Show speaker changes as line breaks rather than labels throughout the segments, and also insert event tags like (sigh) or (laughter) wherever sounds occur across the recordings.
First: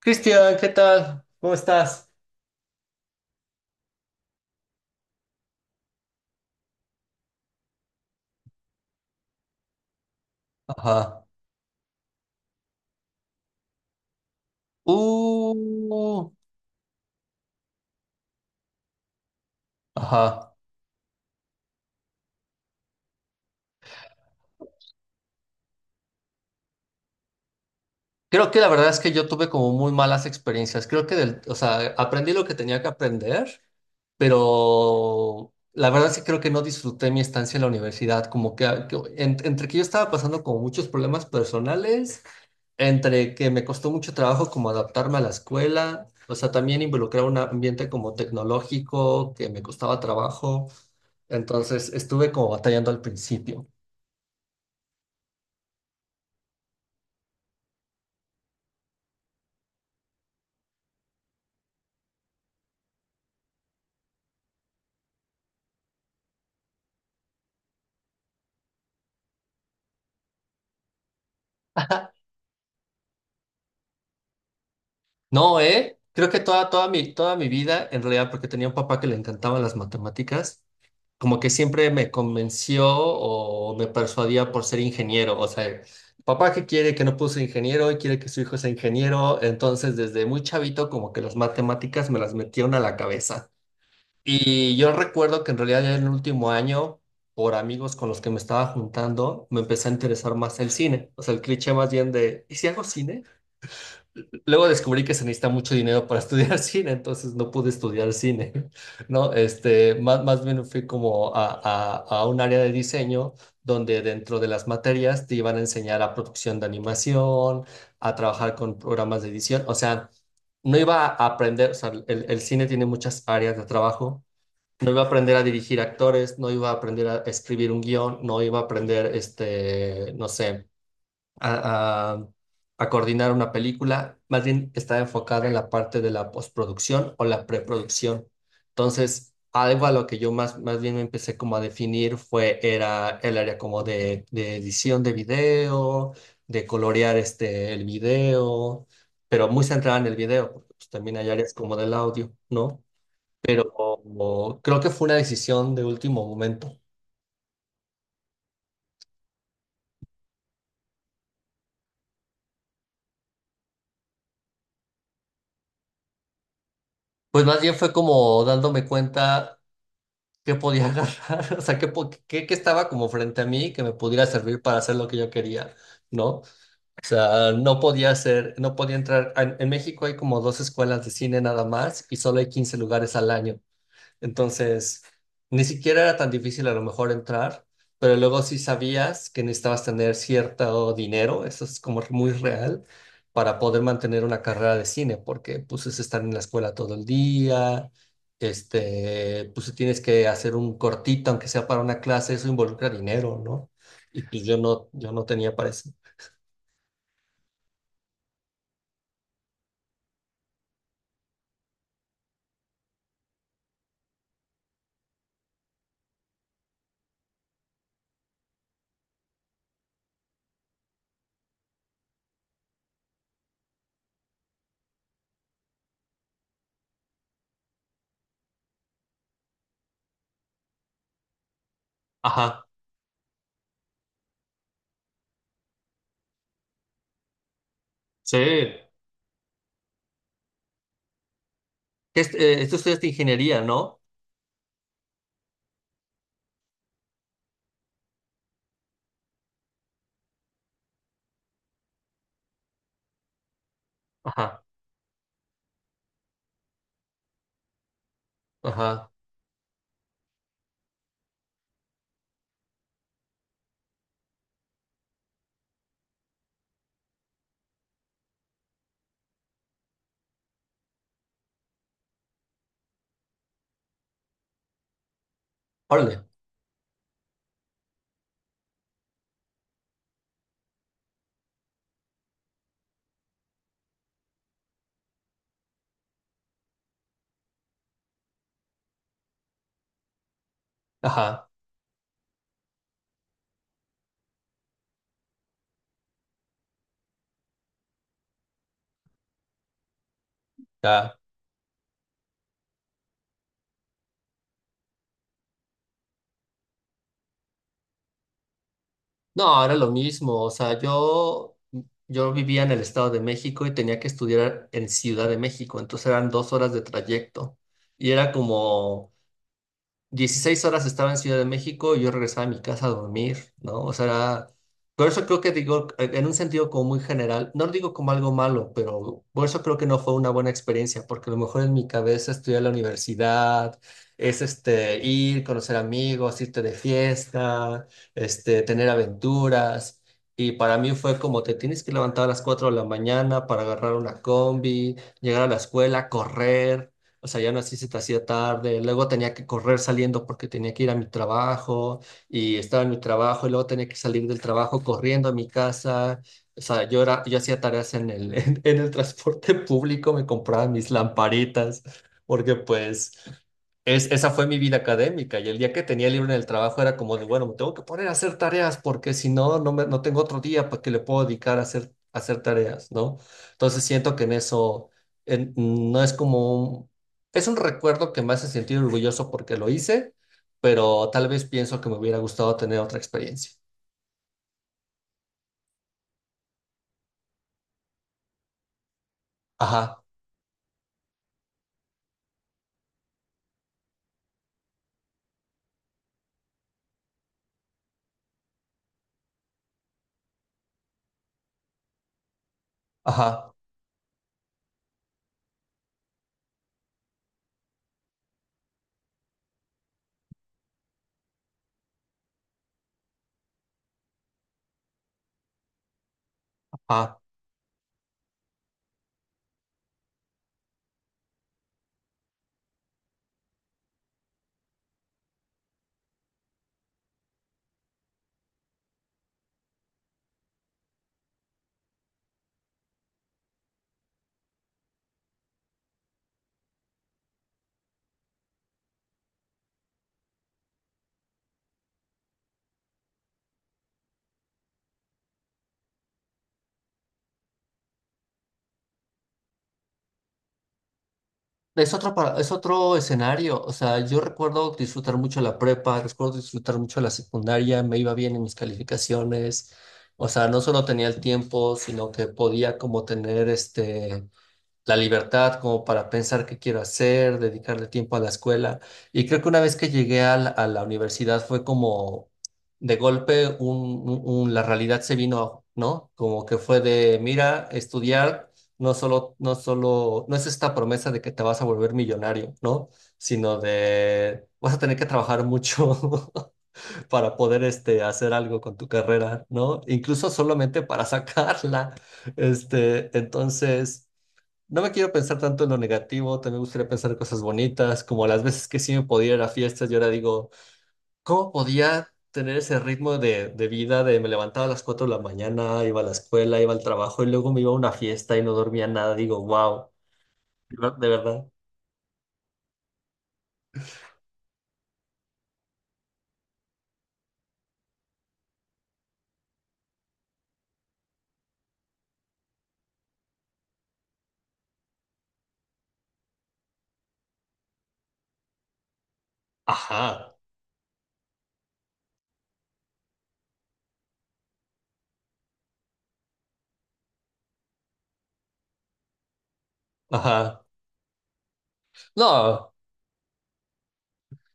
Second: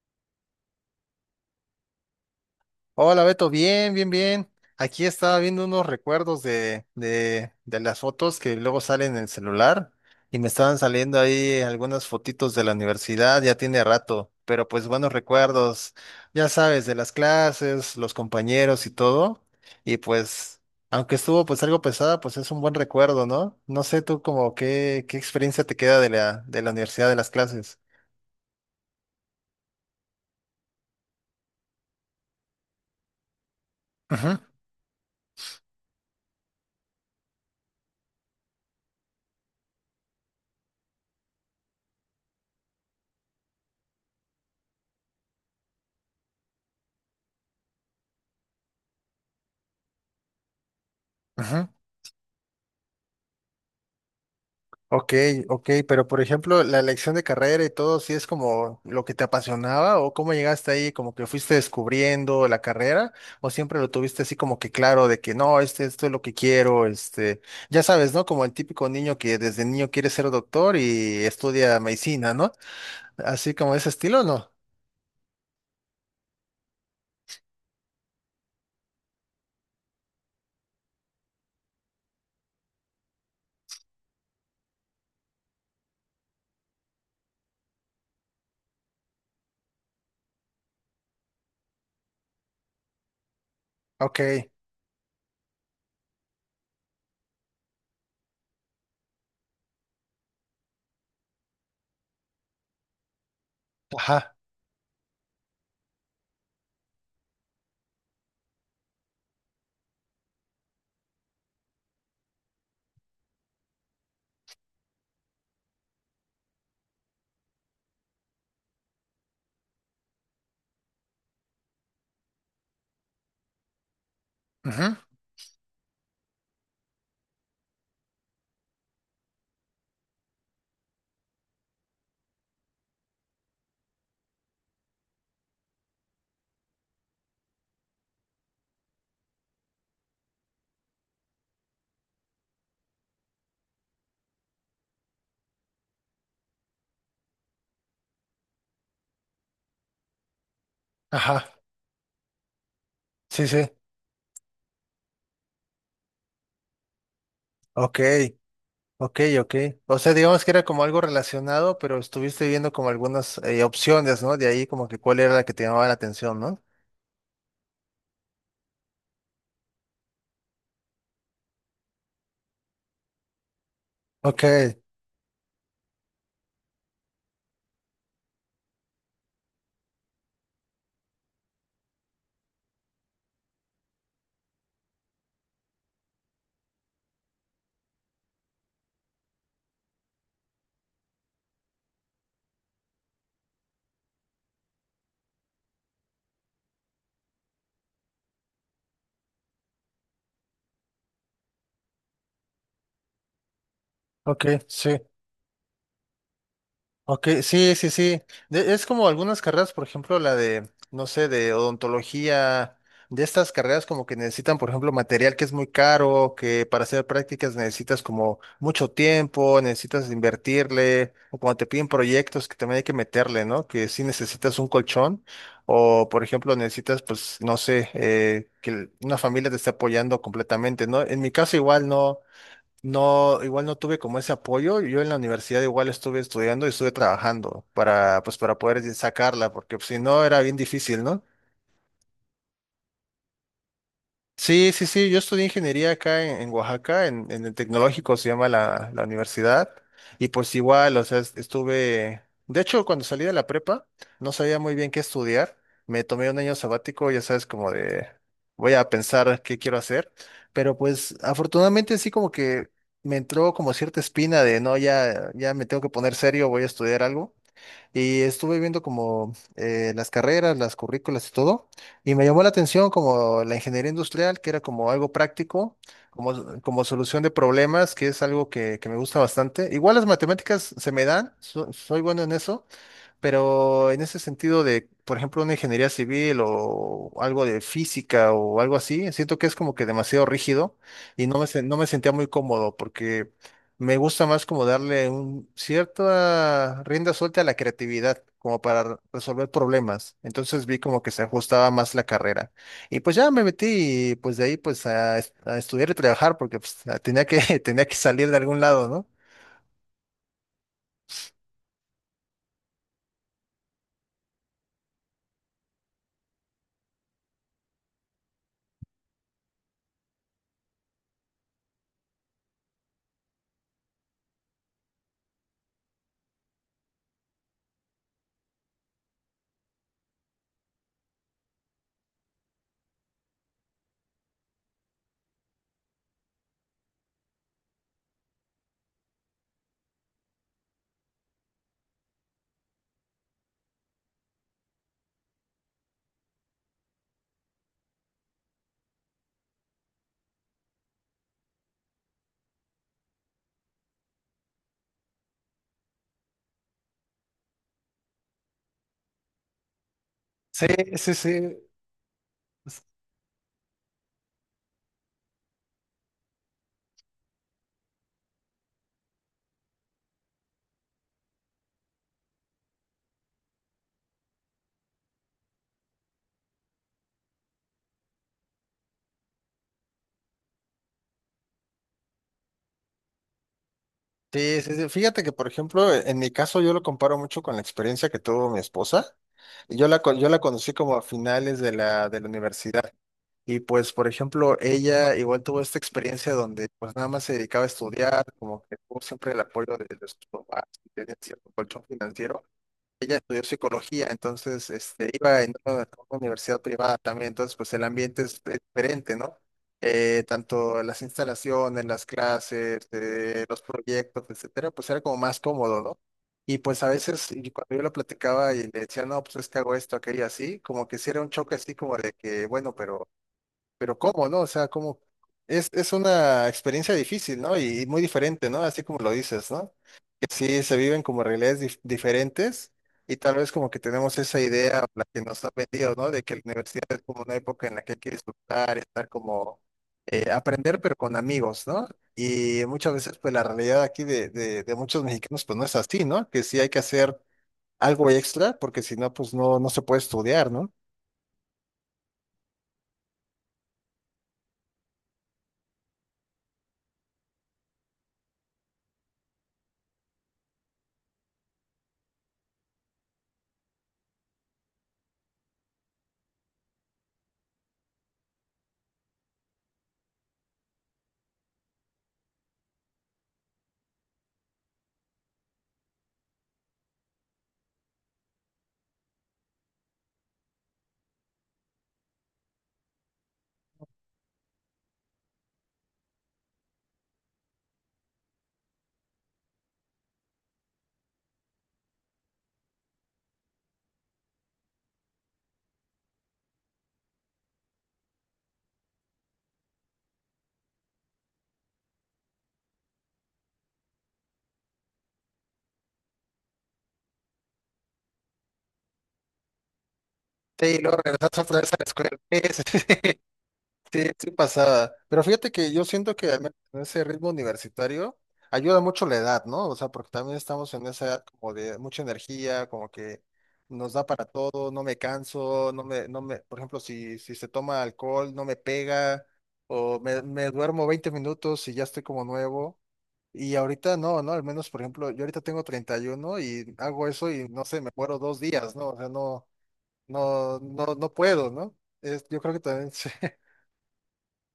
Cristian, ¿qué tal? ¿Cómo estás?
Hola Beto, bien, bien, bien. Aquí estaba viendo unos recuerdos de las fotos que luego salen en el celular y me estaban saliendo
Ajá.
ahí algunas fotitos de la universidad, ya tiene rato, pero pues buenos
Uh,
recuerdos, ya sabes, de las clases, los compañeros y todo. Y
ajá.
pues, aunque estuvo pues algo pesada, pues es un buen recuerdo, ¿no? No sé tú como qué experiencia te queda de la universidad, de las clases.
Creo que la verdad es que yo tuve como muy malas experiencias. Creo que del, o sea, aprendí lo que tenía que aprender,
Ujú,
pero la verdad es que creo que no disfruté mi estancia en la universidad. Como que, ah, que entre que yo estaba pasando como muchos problemas personales, entre que me costó mucho trabajo como adaptarme a la escuela, o sea, también involucrar un ambiente como tecnológico que me costaba trabajo.
ujú.
Entonces estuve como batallando al principio.
Ok, ok, pero por ejemplo, la elección de carrera y todo, ¿sí es como lo que te apasionaba o cómo llegaste ahí, como que fuiste descubriendo la carrera o siempre lo tuviste así como que claro de que no, esto es lo que quiero, ya sabes, ¿no? Como el típico niño que desde niño quiere ser doctor y estudia medicina, ¿no? Así como ese estilo, ¿no?
No, ¿eh? Creo que toda, toda mi vida, en realidad, porque tenía un papá que le encantaban las matemáticas, como que siempre me convenció o me persuadía por ser ingeniero. O sea, papá que quiere que no puso ingeniero y quiere que su hijo sea ingeniero. Entonces, desde muy chavito, como que las matemáticas me las metieron a la cabeza.
Ok,
Y yo recuerdo que en realidad ya en el último año, por amigos con los que me estaba juntando, me empecé a interesar más el cine. O sea, el cliché más bien de, ¿y si hago cine?
ajá,
Luego descubrí que se necesita mucho dinero para (laughs) estudiar cine, entonces no pude estudiar cine, (laughs) ¿no? Este, más bien fui como a un área de diseño donde dentro de las materias te iban a enseñar a producción de animación, a trabajar con programas de edición. O sea, no iba a aprender, o sea, el cine tiene muchas áreas de trabajo, no
ujú,
iba a aprender a dirigir actores, no iba a aprender a escribir un guión, no iba a aprender, este, no sé, a, a- a coordinar una película. Más bien estaba enfocada en la parte de la postproducción o la preproducción. Entonces, algo a lo que yo más bien me empecé como a definir fue, era el área como de edición de video, de colorear este, el video, pero muy centrada en el video, porque pues, también hay
ajá,
áreas como del audio, ¿no?
sí, sí,
Pero creo que fue una decisión de último momento.
ok. Ok, ok. O sea, digamos que era como algo relacionado, pero estuviste viendo como algunas opciones, ¿no? De ahí como que cuál era la que te llamaba la atención, ¿no?
Pues más bien fue como dándome cuenta que podía (laughs) agarrar, o sea, que, que estaba como frente a mí que me pudiera
Ok,
servir para hacer lo que yo quería, ¿no? O sea, no podía hacer, no podía entrar. En México hay como dos escuelas de cine nada más y solo hay 15 lugares al año. Entonces, ni siquiera era tan difícil a lo mejor entrar, pero luego sí sabías que necesitabas tener cierto dinero, eso es como muy real, para poder mantener una carrera de cine, porque pues es estar en la escuela todo el día, este, pues si tienes que hacer un cortito, aunque sea para una clase, eso involucra dinero, ¿no? Y pues
ok,
yo no,
sí.
yo no tenía para eso.
Ok, sí, sí, sí. Es como algunas carreras, por ejemplo, la de, no sé, de odontología, de estas carreras como que necesitan, por ejemplo, material que es muy caro, que para hacer prácticas necesitas como mucho tiempo, necesitas invertirle, o cuando te piden proyectos que también hay que meterle, ¿no? Que sí necesitas un colchón, o por ejemplo, necesitas, pues, no sé, que una familia te esté apoyando completamente, ¿no? En mi caso igual no.
Ajá,
No, igual no tuve como ese apoyo. Yo en la universidad igual estuve estudiando y estuve trabajando para,
sí.
pues, para poder sacarla, porque pues, si no era bien difícil, ¿no?
Este, esto es de ingeniería, ¿no?
Sí, sí, sí, yo estudié ingeniería acá en Oaxaca, en el tecnológico se llama la universidad, y pues igual, o sea, estuve, de hecho, cuando salí de la prepa, no sabía
Ajá,
muy bien qué estudiar, me tomé un año sabático, ya sabes, como de, voy a
ajá,
pensar qué quiero hacer, pero pues afortunadamente sí como que me entró como cierta espina de, no, ya me tengo que poner serio, voy a estudiar algo, y estuve viendo como las carreras, las currículas y todo, y me llamó la atención como la ingeniería industrial, que era como algo práctico,
órale,
como, como solución de problemas, que es algo que me gusta bastante. Igual las matemáticas se me dan, soy bueno en eso pero en ese sentido de, por ejemplo, una ingeniería civil o algo de física o algo así, siento que es como que demasiado rígido y no me,
ajá.
no me sentía muy cómodo porque me gusta más como darle un cierta rienda suelta a la creatividad, como para resolver problemas. Entonces vi como que
Ya.
se ajustaba más la carrera. Y pues ya me metí y pues de ahí pues a, a estudiar y trabajar porque pues, tenía que, (laughs) tenía que salir de algún lado, ¿no?
No, era lo mismo, o sea, yo vivía en el Estado de México y tenía que estudiar en Ciudad de México, entonces eran dos horas de trayecto y era como, 16 horas estaba en Ciudad de México y yo regresaba a mi casa a dormir, ¿no? O sea, por eso creo que digo, en un sentido como muy general, no lo digo como algo malo, pero por eso creo que no fue una buena experiencia, porque a lo mejor en mi cabeza estudiar la universidad es este, ir, conocer amigos, irte de fiesta, este, tener aventuras. Y para mí fue como te tienes que levantar a las 4 de la mañana para agarrar una combi, llegar a la escuela, correr. O sea, ya aún así se te hacía tarde, luego tenía que correr saliendo porque tenía que ir a mi trabajo y estaba en mi trabajo y luego tenía que salir del trabajo corriendo a mi casa. O sea, yo era, yo hacía tareas en el, (laughs) en el transporte público, me compraba
Sí,
mis
sí, sí.
lamparitas porque pues esa fue mi vida académica y el día que tenía libre en el trabajo era como de, bueno, me tengo que poner a hacer tareas porque si no, no, no tengo otro día para que le puedo dedicar a hacer tareas, ¿no? Entonces siento que en eso no es como es un recuerdo que me hace sentir orgulloso porque lo hice, pero tal vez pienso que me hubiera gustado tener otra experiencia.
Sí, sí, sí. Fíjate que, por ejemplo, en mi caso yo lo comparo mucho con la experiencia que tuvo mi esposa. Yo la,
Ajá,
yo la conocí como a finales de la universidad. Y pues, por ejemplo, ella igual tuvo esta experiencia donde pues nada más se dedicaba a estudiar, como que tuvo siempre el apoyo de sus papás, tenía cierto colchón financiero ella estudió
ajá,
psicología, entonces iba en una universidad privada también, entonces pues el ambiente es diferente, ¿no? Tanto las instalaciones, las clases, los proyectos, etcétera, pues era como más cómodo, ¿no? Y pues a
ajá.
veces y cuando yo lo platicaba y le decía, no, pues es que hago esto, aquello así, como que sí era un choque así como de que, bueno, pero ¿cómo, no? O sea, ¿cómo? Es una experiencia difícil, ¿no? Y muy diferente, ¿no? Así como lo dices, ¿no? Que sí se viven como realidades diferentes y tal vez como que tenemos esa idea, o la que nos ha vendido, ¿no? De que la universidad es como una época en la que hay que disfrutar, estar como, aprender, pero con amigos, ¿no? Y muchas veces, pues la realidad aquí de muchos mexicanos, pues no es así, ¿no? Que sí hay que hacer algo extra porque si no, pues no, no se puede estudiar, ¿no?
Es otro, es otro escenario. O sea, yo recuerdo disfrutar mucho la prepa, recuerdo disfrutar mucho la secundaria, me iba bien en mis calificaciones. O sea, no solo tenía el tiempo, sino que podía como tener este la libertad como para pensar qué quiero hacer, dedicarle tiempo a la escuela. Y creo que una vez que llegué a la universidad fue como de golpe la realidad se vino, ¿no? Como que fue de, mira, estudiar no solo, no es esta promesa de que te vas a volver millonario, ¿no? Sino de, vas a tener que trabajar mucho (laughs) para poder este, hacer algo con tu carrera, ¿no? Incluso solamente para sacarla. Este, entonces... No me quiero pensar tanto en lo negativo, también me gustaría pensar en cosas bonitas, como las veces que sí me podía ir a fiestas y ahora digo, ¿cómo podía tener ese ritmo de vida de me levantaba a las 4 de la mañana, iba a la escuela, iba al trabajo y luego me iba a una fiesta y no dormía nada? Digo, wow,
Sí, y luego
de
regresas
verdad.
otra vez a la escuela. (laughs) Sí, sí pasaba. Pero fíjate que yo siento que al menos en ese ritmo universitario ayuda mucho la edad, ¿no? O sea, porque también estamos en esa edad como de mucha energía, como que nos da para todo, no me canso, no me, no me, por ejemplo, si, si se toma alcohol, no me pega, o me,
Ajá,
me duermo 20 minutos y ya estoy como nuevo. Y ahorita no, ¿no? Al menos, por ejemplo, yo ahorita tengo 31 y uno y hago eso y no sé, me muero 2 días, ¿no? O sea, no, no,
ajá.
no, no puedo, ¿no? Es, yo creo que
No.
también (laughs) sí.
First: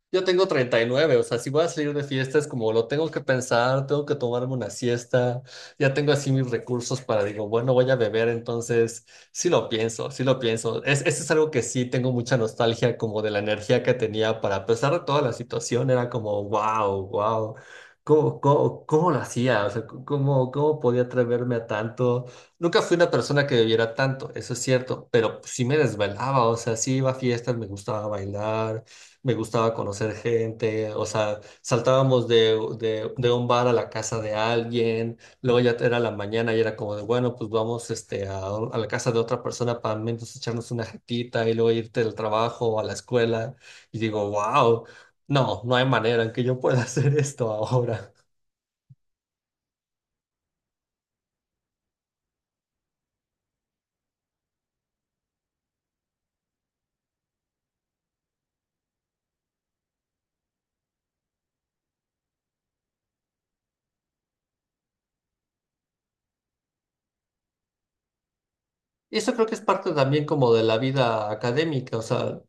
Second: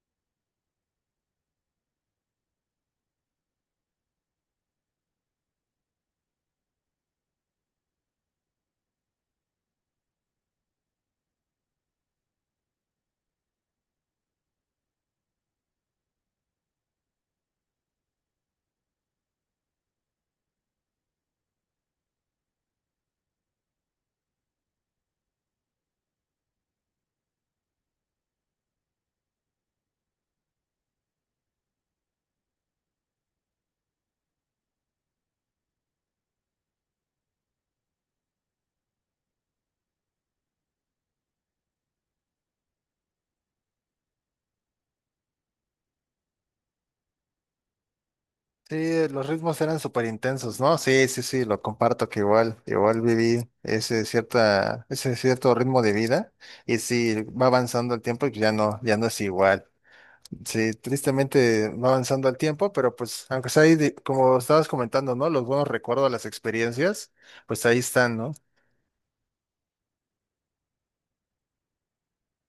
Yo tengo 39, o sea, si voy a salir de fiesta es como lo tengo que pensar, tengo que tomarme una siesta, ya tengo así mis recursos para, digo, bueno, voy a beber, entonces sí lo pienso, sí lo pienso. Es, eso es algo que sí tengo mucha nostalgia como de la energía que tenía para, a pesar de toda la situación, era como, wow, wow, ¿cómo, cómo, cómo lo hacía? O sea, ¿cómo, cómo podía atreverme a tanto? Nunca fui una persona que bebiera tanto, eso es cierto, pero pues sí me desvelaba, o sea, sí iba a fiestas, me gustaba bailar, me gustaba conocer gente, o sea, saltábamos de un bar a la casa de alguien, luego ya era la mañana y era como de, bueno, pues vamos este, a la casa de otra persona para al menos echarnos una jetita y luego irte al trabajo o a la escuela. Y digo, wow, no, no hay manera en que yo pueda (laughs) hacer esto ahora.
Sí, los ritmos eran súper intensos, ¿no? Sí, sí, sí, lo comparto que igual, igual viví ese cierto ritmo de vida y sí, va avanzando el tiempo y ya no es igual. Sí, tristemente va avanzando el tiempo, pero pues aunque sea ahí, como estabas comentando, ¿no? Los buenos recuerdos, las experiencias, pues ahí están, ¿no?
Y eso creo que es parte también como de la vida académica, o sea, O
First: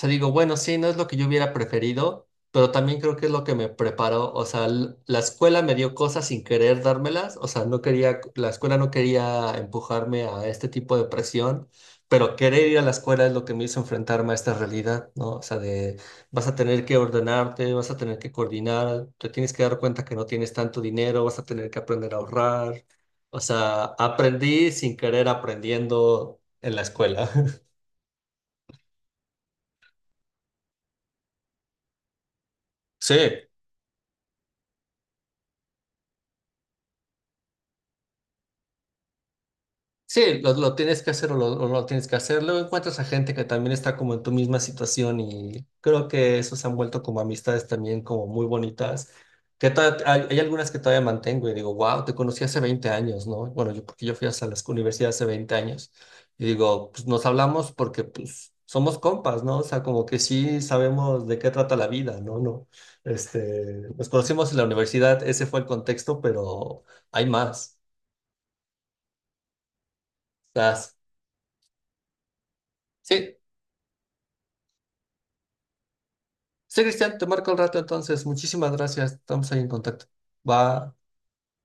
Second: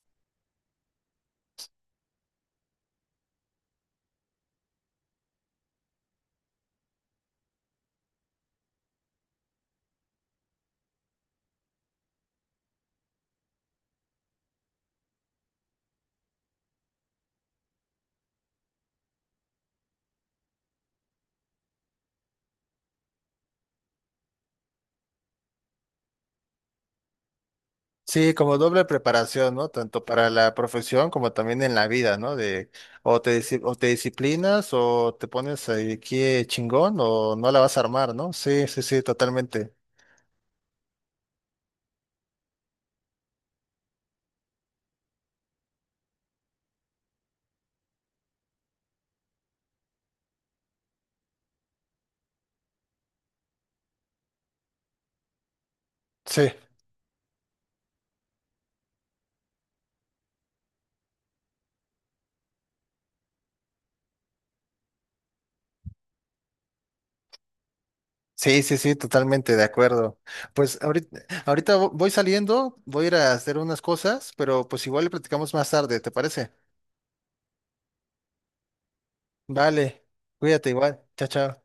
sea, digo, bueno, sí, no es lo que yo hubiera preferido, pero también creo que es lo que me preparó. O sea, la escuela me dio cosas sin querer dármelas. O sea, no quería, la escuela no quería empujarme a este tipo de presión, pero querer ir a la escuela es lo que me hizo enfrentarme a esta realidad, ¿no? O sea, de vas a tener que ordenarte, vas a tener que coordinar, te tienes que dar cuenta que no tienes tanto dinero, vas a tener que aprender a ahorrar. O sea, aprendí sin querer aprendiendo en la escuela. (laughs)
Sí, como doble preparación, ¿no? Tanto para la profesión como también en la vida, ¿no? De
Sí.
o te, o te disciplinas o te pones ahí aquí chingón o no la vas a armar, ¿no? Sí, sí, sí, totalmente.
Sí, lo tienes que hacer o no tienes que hacer. Luego encuentras a gente que también está como en tu misma situación y creo que eso se han vuelto como amistades también como muy bonitas. Que hay, hay algunas que todavía mantengo y digo, wow, te conocí hace 20 años, ¿no? Bueno, yo porque yo fui hasta la universidad hace 20 años y
Sí,
digo, pues nos hablamos porque pues somos compas, ¿no? O sea, como que sí sabemos de qué trata la vida, ¿no? No, este, nos conocimos en la universidad, ese fue el contexto, pero hay más.
sí, sí, sí, totalmente de acuerdo.
O sea,
Pues ahorita voy saliendo, voy a ir a
sí,
hacer unas cosas, pero pues igual le platicamos más tarde, ¿te parece?
sí, Cristian, te marco el rato entonces. Muchísimas gracias. Estamos ahí en
Vale,
contacto.
cuídate
Va.
igual. Chao, chao.